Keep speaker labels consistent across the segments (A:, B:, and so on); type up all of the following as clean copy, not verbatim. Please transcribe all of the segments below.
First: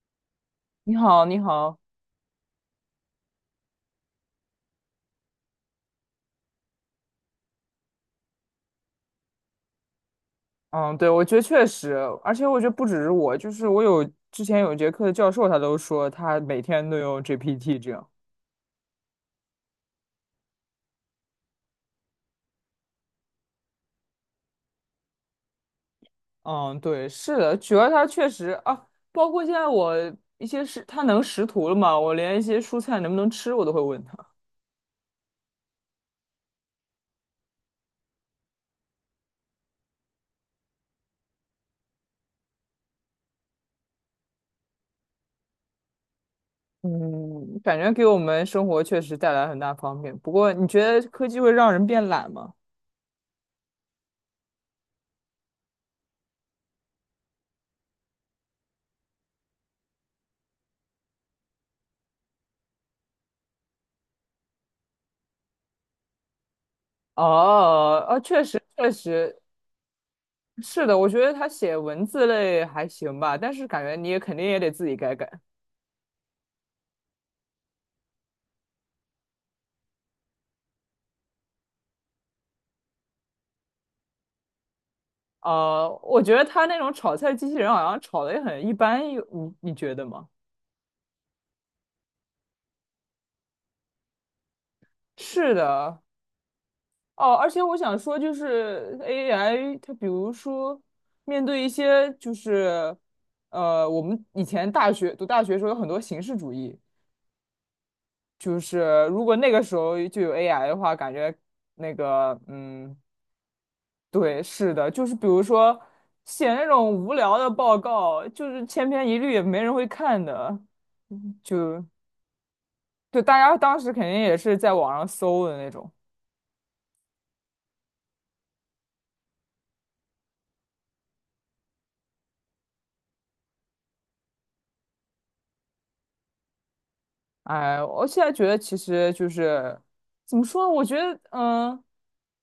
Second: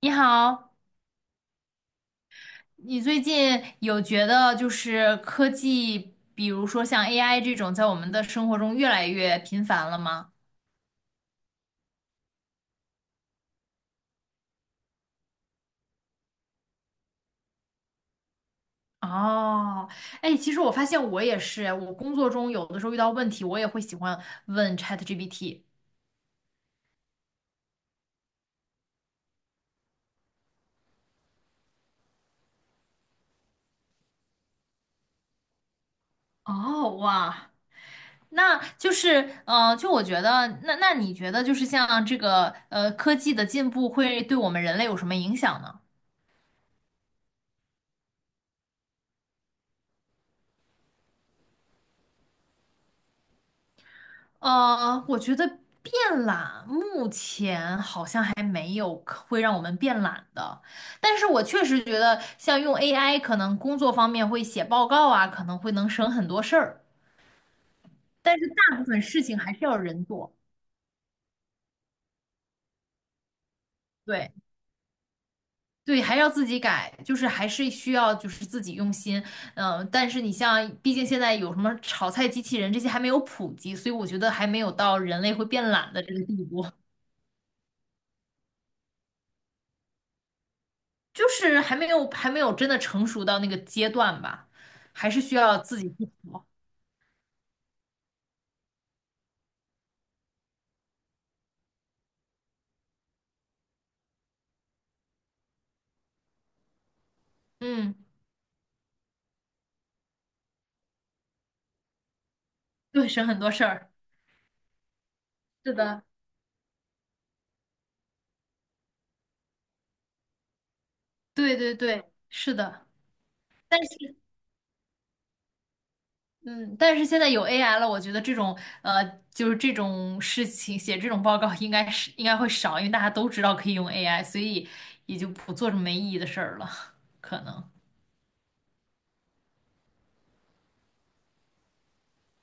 A: 你好，
B: 你好，你好，
A: 你最近有觉得就是科技，比如说像 AI 这种，在我们的生活中越来越频繁了吗？
B: 嗯，对，我觉得确实，而且我觉得不只是我，就是我之前有节课的教授，他都说他每天都用 GPT 这样。
A: 哦，哎，其实我发现我也是，我工作中有的时候遇到问题，我也会喜欢问 ChatGPT。
B: 嗯，对，是的，主要他确实啊，包括现在我一些是他能识图了嘛，我连一些蔬菜能不能吃我都会问他。
A: 哦，哇，那就是，就我觉得，那你觉得就是像这个科技的进步会对我们人类有什么影响呢？
B: 嗯，感觉给我们生活确实带来很大方便。不过，你觉得科技会让人变懒吗？
A: 我觉得变懒目前好像还没有可会让我们变懒的，但是我确实觉得像用 AI，可能工作方面会写报告啊，可能会能省很多事儿，
B: 哦，啊，
A: 但
B: 确
A: 是
B: 实，
A: 大部
B: 确
A: 分事情
B: 实，
A: 还是要人做，
B: 是的，我觉得他写文字类还行吧，但是感觉你也
A: 对
B: 肯定也得自己改改。
A: 对，还要自己改，就是还是需要就是自己用心，嗯、但是你像，毕竟现在有什么炒菜机器人这些还没有普及，所以我觉得还没有到人类会变懒的这个
B: 我觉得
A: 地步。
B: 他那种炒菜机器人好像炒的也很一般，有你觉得吗？
A: 就是还没有真的成熟到那个阶段吧，还是需
B: 是
A: 要自己
B: 的，
A: 去磨。
B: 哦，而且我想说，就是 AI，它比如说面对一些就是我们以前大学的时候有很多形式主义，
A: 嗯，
B: 就是如果那个时候就有 AI 的话，感觉那个嗯。
A: 对，省很多事儿。
B: 对，是的，就是比如
A: 是
B: 说
A: 的，
B: 写那种无聊的报告，就是千篇一律，也没人会看的，就
A: 对对
B: 就
A: 对，是的。
B: 大家当
A: 但
B: 时肯定
A: 是，
B: 也是在网上搜的那种。
A: 嗯，但是现在有 AI 了，我觉得这种呃，就是这种事情写这种报告应该会少，因为大家都知道可以用 AI，所以也就不做这么没意义的事儿了，可能。
B: 哎，我现在觉得其实就是怎么说呢？我觉得，嗯，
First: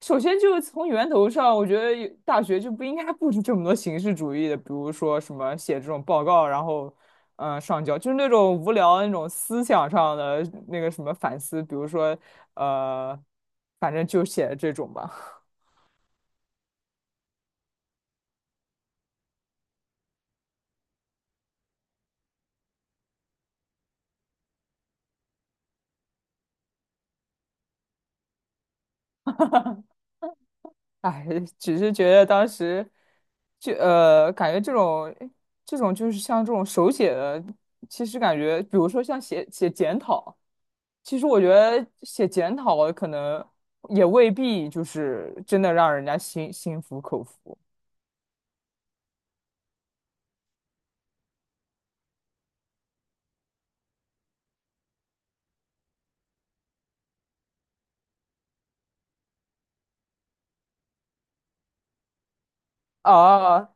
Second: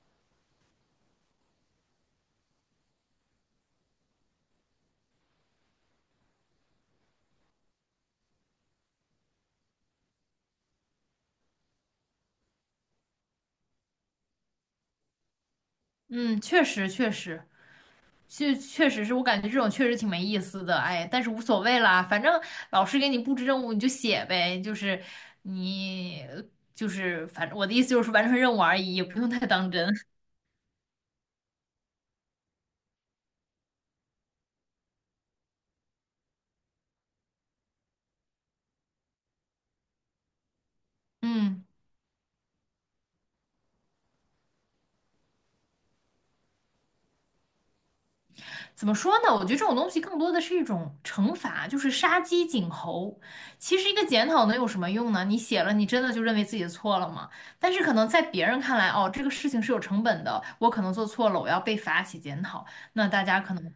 B: 首先就是从源头上，我觉得有大学就不应该布置这么多形式主义的，比如说什么写这种报告，然后嗯上交，就是那种无聊的那种思想上的那个什么反思，比如说呃，反正就写这种吧。
A: 嗯，确实确实，就确实是我感觉这种确实挺没意思的，哎，但是无所谓啦，反正老师给你布置任务你就写呗，就是你就是反正我的意思就是完成任务而已，也不用太当真。
B: 哎，只是觉得当时就感觉这种就是像这种手写的，其实感觉，比如说像写检讨。其实我觉
A: 嗯，
B: 得写检讨可能也未必就是真的让人家心服口服
A: 怎么说呢？我觉得这种东西更多的是一种惩罚，就是杀鸡儆猴。其实一个检讨能有什么用呢？你写了，你真的就认为自己的错了吗？但是可能在别人看来，哦，这个事情是有成本的，我可能做错了，我要被罚写检讨，那大家可
B: 啊
A: 能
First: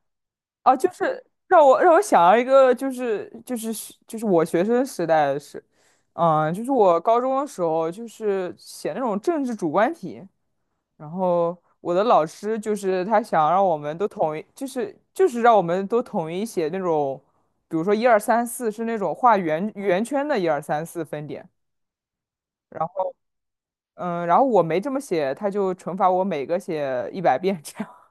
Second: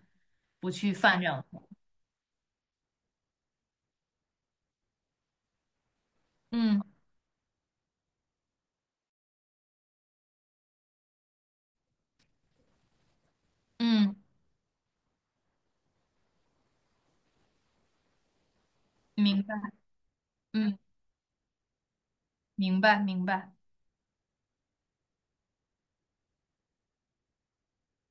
A: 不
B: 啊！就
A: 去犯
B: 是
A: 这样的错。
B: 让我想到一个，就是我学生时代的事，嗯，就是
A: 嗯。
B: 我高中的时候，就是写那种政治主观题，然后我的老师就是他想让我们都
A: 嗯，
B: 统一，就是让我们都统一写那种，比如说一二三四是那种画
A: 明白，
B: 圆圈的一二
A: 嗯，
B: 三四分点。
A: 明
B: 然
A: 白，明白。
B: 嗯，然后我没这么写，他就惩罚我每个写一百遍这样。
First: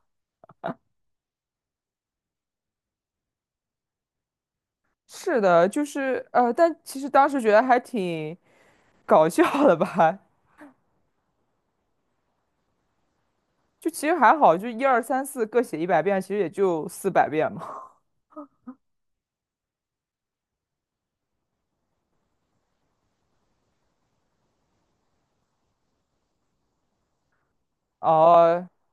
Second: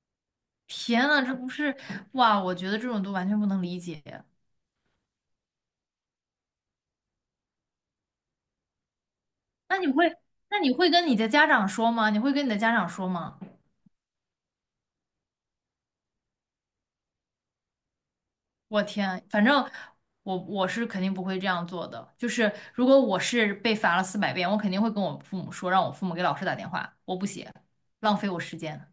A: 天呐，这不是，哇，我觉得这种都完全不能理解。
B: 是的，就是但其实当时觉得还挺搞笑的
A: 那你会，
B: 吧，
A: 那你会跟你的家长说吗？你会跟你的家长说吗？
B: 就其实还好，就一二三四各写一百遍，其实也就四百遍嘛。
A: 我天，反正我是肯定不会这样做的。就是如果我是被罚了四百遍，我肯定会跟我父母说，让我父母给老师打电话，我不写，浪费我时
B: 哦、
A: 间。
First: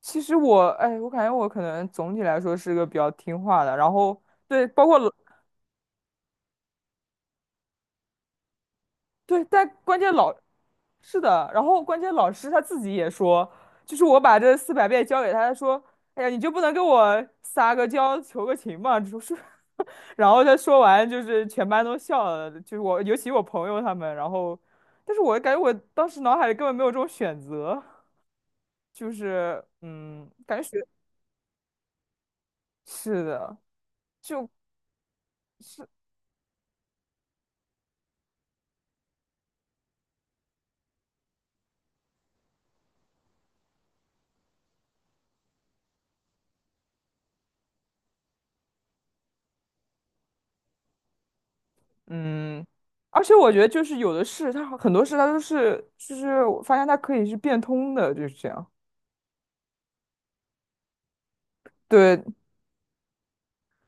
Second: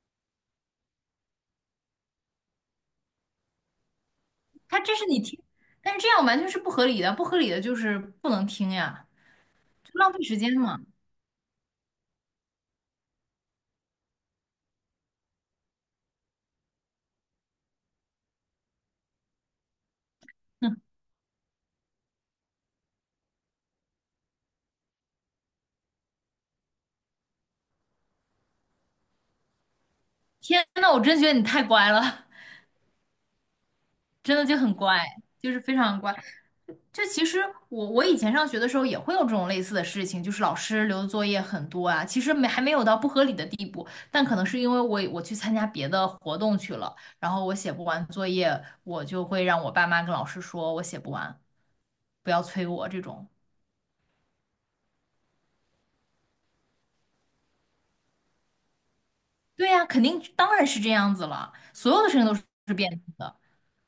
B: 其实我，哎，我感觉我可能总体来说是个比较听话的，然后对，
A: 他
B: 包
A: 这
B: 括
A: 是
B: 老
A: 你听，但是这样完全是不合理的，不合理的就是不能听呀，
B: 对，但
A: 就
B: 关
A: 浪
B: 键
A: 费
B: 老
A: 时间嘛。
B: 是的，然后关键老师他自己也说，就是我把这四百遍交给他，他说，哎呀，你就不能给我撒个娇求个情吗？就是，然后他说完，就是全班都笑了，就是我，尤其我朋友他们，然后，但是我感觉我当时脑海里根本没有这种选择，就是，嗯，感
A: 天
B: 觉学
A: 呐，我真觉得你太乖了。
B: 是的，
A: 真的
B: 就
A: 就很乖，就是非
B: 是
A: 常乖。就其实我以前上学的时候也会有这种类似的事情，就是老师留的作业很多啊，其实没还没有到不合理的地步，但可能是因为我去参加别的活动去了，然后我写不完作业，我就会让我爸妈跟老师说我写不完，不要
B: 嗯。
A: 催我这
B: 而
A: 种。
B: 且我觉得就是有的事，它很多事他都是，就是我发现他可以是变通的，就是这样。
A: 对呀，肯定当然是这样子了，所有的事
B: 对
A: 情都是变动的。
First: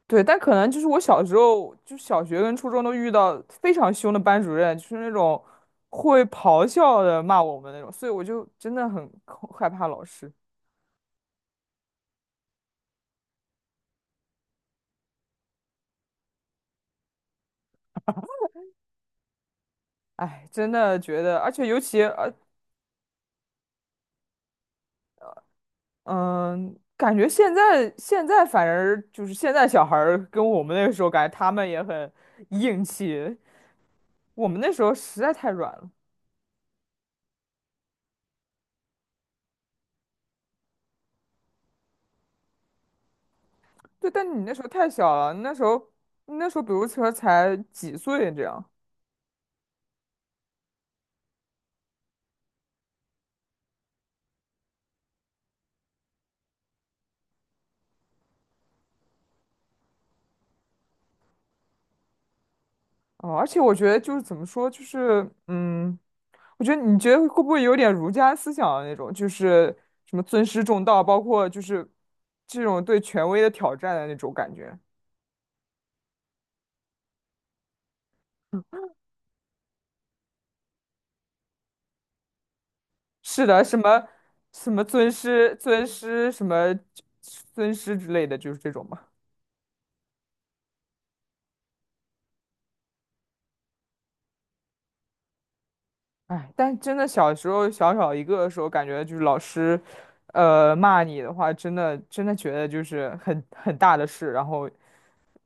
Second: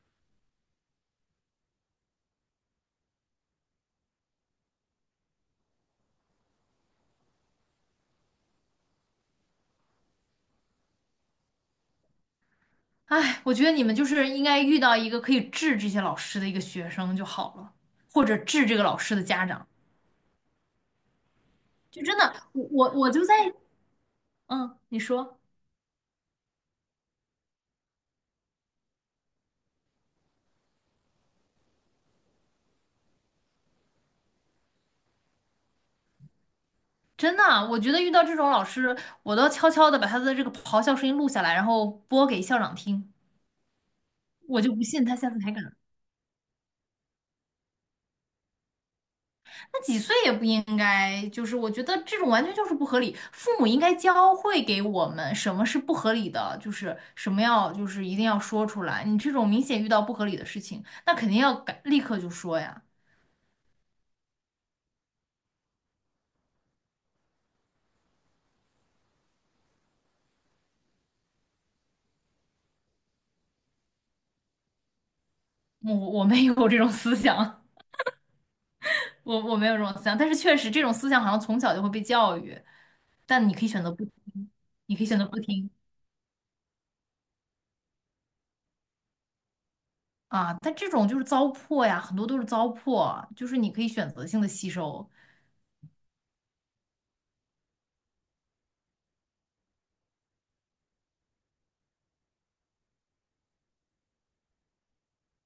B: 对，但可能就是我小时候，就小学跟初中都遇到非常凶的班主任，就是那种会咆哮的骂我们那种，所以我就真的很害怕老师。
A: 哎，我觉得你们就是应该遇到一个可以治这些老师的一个学生就好了，或者治这个老师的家长。
B: 哎，真的觉得，而且尤其
A: 就真的，我就在，嗯，你说，
B: 嗯，感觉现在反而就是现在小孩儿跟我们那个时候感觉他们也很硬气，我们那时候实在太软了。
A: 真的啊，我觉得遇到这种老师，我都要悄悄的把他的这个咆哮声音录下来，然后播给校长听。
B: 对，但你那
A: 我
B: 时候
A: 就不
B: 太
A: 信
B: 小
A: 他下
B: 了，
A: 次还敢。
B: 你那时候比如说才几岁这样。
A: 那几岁也不应该，就是我觉得这种完全就是不合理。父母应该教会给我们什么是不合理的，就是什么要就是一定要说出来。你这种明显遇到不合理的事情，那肯定要改，立刻就说呀。
B: 哦，而且我觉得就是怎么说，就是嗯，我觉得你觉得会不会有点儒家思想的那种，就是什么尊师重道，包括就是这种对权威的挑战的那种感觉。
A: 我没有这种思想，我没有这种思想，但是确实这种思想好像从小就会被教育。
B: 是
A: 但你
B: 的，
A: 可以
B: 什
A: 选择不
B: 么
A: 听，
B: 什么
A: 你可以
B: 尊
A: 选择不
B: 师
A: 听
B: 尊师什么尊师之类的，就是这种嘛。
A: 啊。但这种就是糟粕呀，很多都是糟粕，就是你可以选择性的吸收。
B: 哎，但真的小时候小小一个的时候，感觉就是老师，骂你的话，真的觉得就是很大的事，然后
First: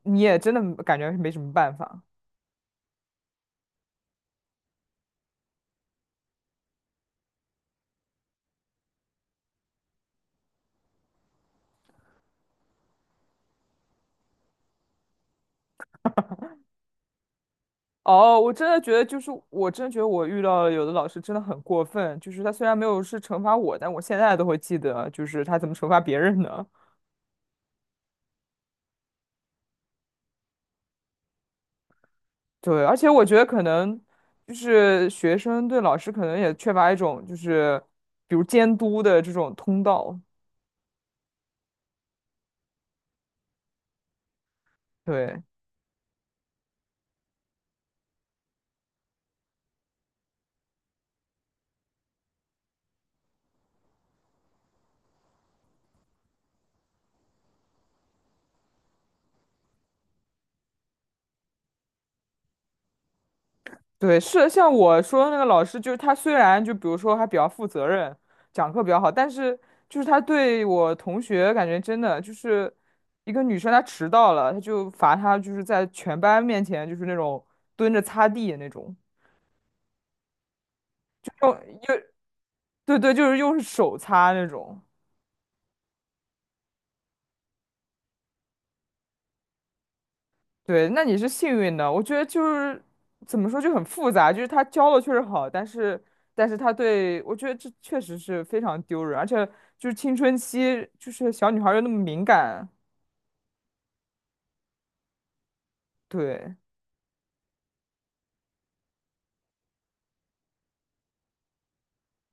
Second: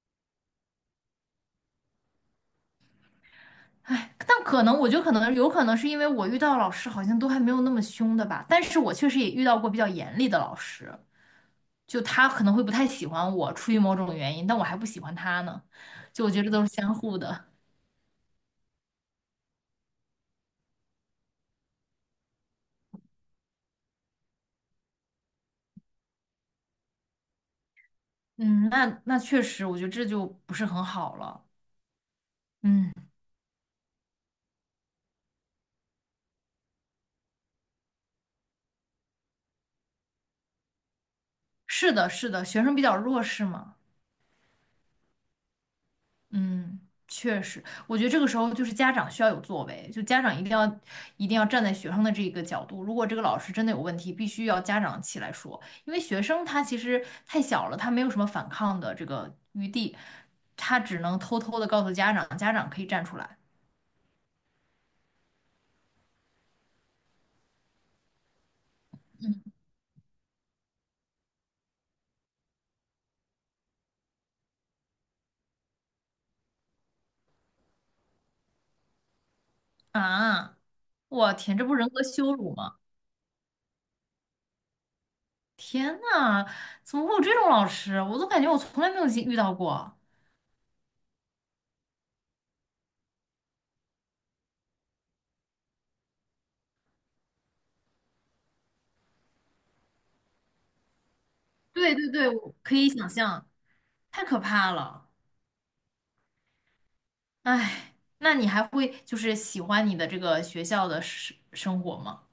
B: 你也真的感觉没什么办法。
A: 哎，但可能我觉得可能有可能是因为我遇到老师好像都还没有那么凶的吧，但是我确实也遇到过比较严厉的老师，就他可能会不太喜欢我，出于某种原因，但我还不喜欢他呢。就我觉得都是相互的。
B: 哦，我真的觉得，我遇到了有的老师真的很过分，就是他虽然没有是惩罚我，但我现在都会记得，就是他怎么惩罚别人的。
A: 嗯，那那确实，我觉得这就不是很好了。
B: 对，
A: 嗯，
B: 而且我觉得可能就是学生对老师可能也缺乏一种就是比如监督的这种通道。
A: 是的，是的，学生比较弱势嘛。
B: 对，
A: 嗯，确实，我觉得这个时候就是家长需要有作为，就家长一定要站在学生的这个角度，如果这个老师真的有问题，必须要家长起来说，因为学生他其实太小了，他没有什么反抗的这个余地，他只能偷偷的告诉家长，家长可以站出来
B: 对，是像我说的那个老师，就是他虽然就比如说还比较负责任，讲课比较好，但是就是他对我同学感觉真的就是一个女生她迟到了，他就罚她就是在全班面前就是那种蹲着擦地那种，
A: 啊！我
B: 用
A: 天，这不人格
B: 用
A: 羞辱吗？
B: 对对，就是用手擦那种。
A: 天呐，怎么会有这种老师？我都感觉我从来没有遇到过。
B: 对，那你是幸运的。我觉得就是怎么说就很复杂，就是他教的确实好，但是他对我觉得这确实是非常丢人，而且就是青春期，就是小女孩儿又那
A: 对
B: 么
A: 对
B: 敏
A: 对，我
B: 感，
A: 可以想象，太可怕了。
B: 对，
A: 哎，那你还会就是喜欢你的这个学校的生活吗？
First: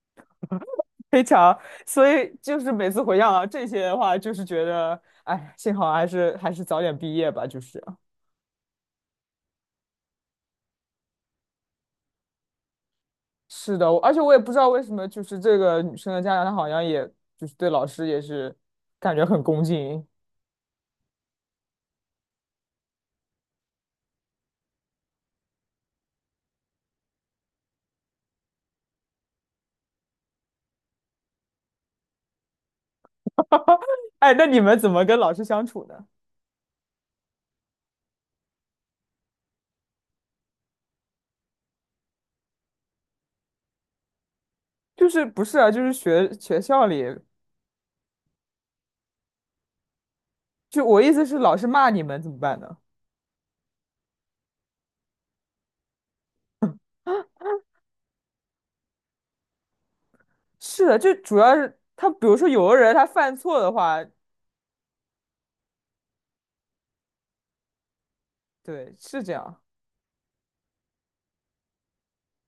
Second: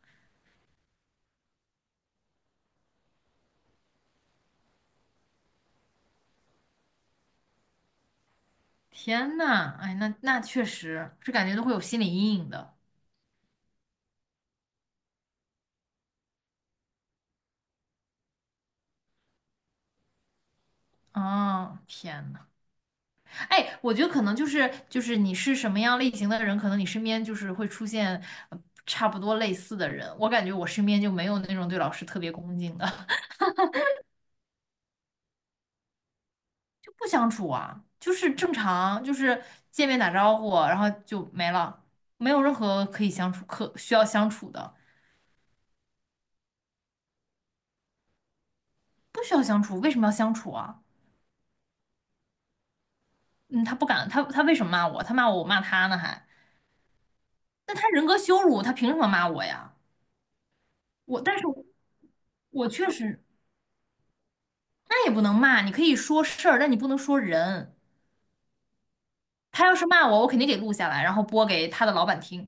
B: 非常，所以就是每次回想到这些的话，就是觉得，哎，幸好还是早点毕业吧，就是。
A: 天呐，哎，那那确实是感觉都会有心理阴影的。
B: 是的，而且我也不知道为什么，就是这个女生的家长，她好像也就是对老师也是感觉很恭敬。
A: 啊！天呐，哎，我觉得可能就是你是什么样类型的人，可能你身边就是会出现呃差不多类似的人。我感觉我身边就没有那种对老师特别恭敬的，
B: 哎，那你们怎么跟老师相处呢？
A: 就不相处啊，就是正常，就是见面打招呼，然后就没了，没有任何可以相处可需要相处的。
B: 就是不是啊？就是学校里，
A: 不需要相处，为什么要相处啊？
B: 就我意思是，老师骂你们怎么办呢？
A: 嗯，他不敢，他为什么骂我？他骂我，我骂他呢还？那他人格羞辱，他凭什么骂我呀？
B: 是的，就
A: 我，
B: 主
A: 但是
B: 要
A: 我
B: 是他，比如说有
A: 我
B: 的
A: 确
B: 人他
A: 实，
B: 犯错的话，
A: 那也不能骂，你可以说事儿，但你不能说人。
B: 对，是这样。
A: 他要是骂我，我肯定给录下来，然后播给他的老板听，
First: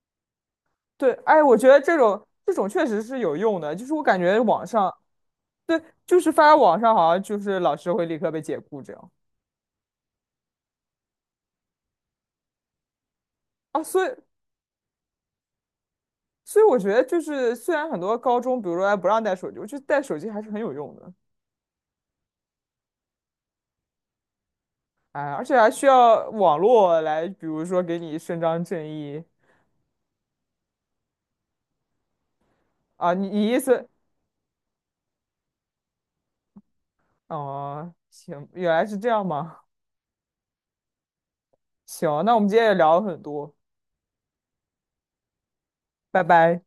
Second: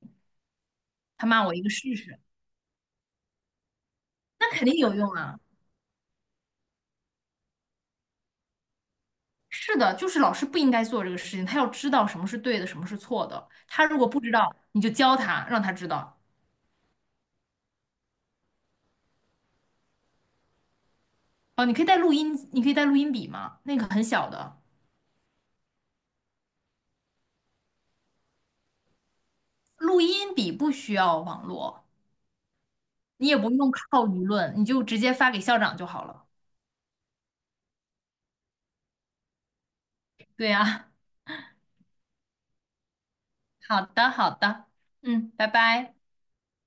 B: 对，
A: 他
B: 哎，
A: 骂我
B: 我
A: 一
B: 觉
A: 个
B: 得
A: 试
B: 这
A: 试，
B: 种这种确实是有用的，就是我感觉
A: 那
B: 网
A: 肯定
B: 上，
A: 有用啊。
B: 对，就是发到网上好像就是老师会立刻被解雇这样
A: 是的，就是老师不应该做这个事情，他要知道什么是对的，什么是错的。
B: 啊，
A: 他如果不知道，你就教他，让他知道。
B: 所以我觉得就是虽然很多高中，比如说还不让带手机，我觉得带手机还是很有用的，
A: 哦，你可以带录音，你可以带录音笔吗？那个很小的。
B: 哎，而且还需要网络来，比如说给你伸张正义
A: 录音笔不需要网络，
B: 啊，你
A: 你也
B: 你
A: 不
B: 意
A: 用
B: 思？
A: 靠舆论，你就直接发给校长就好了。
B: 哦，行，原来是这样吗？
A: 对呀，
B: 行，那我们今天也聊了很多，
A: 好的，好的，嗯，拜拜。
B: 拜拜。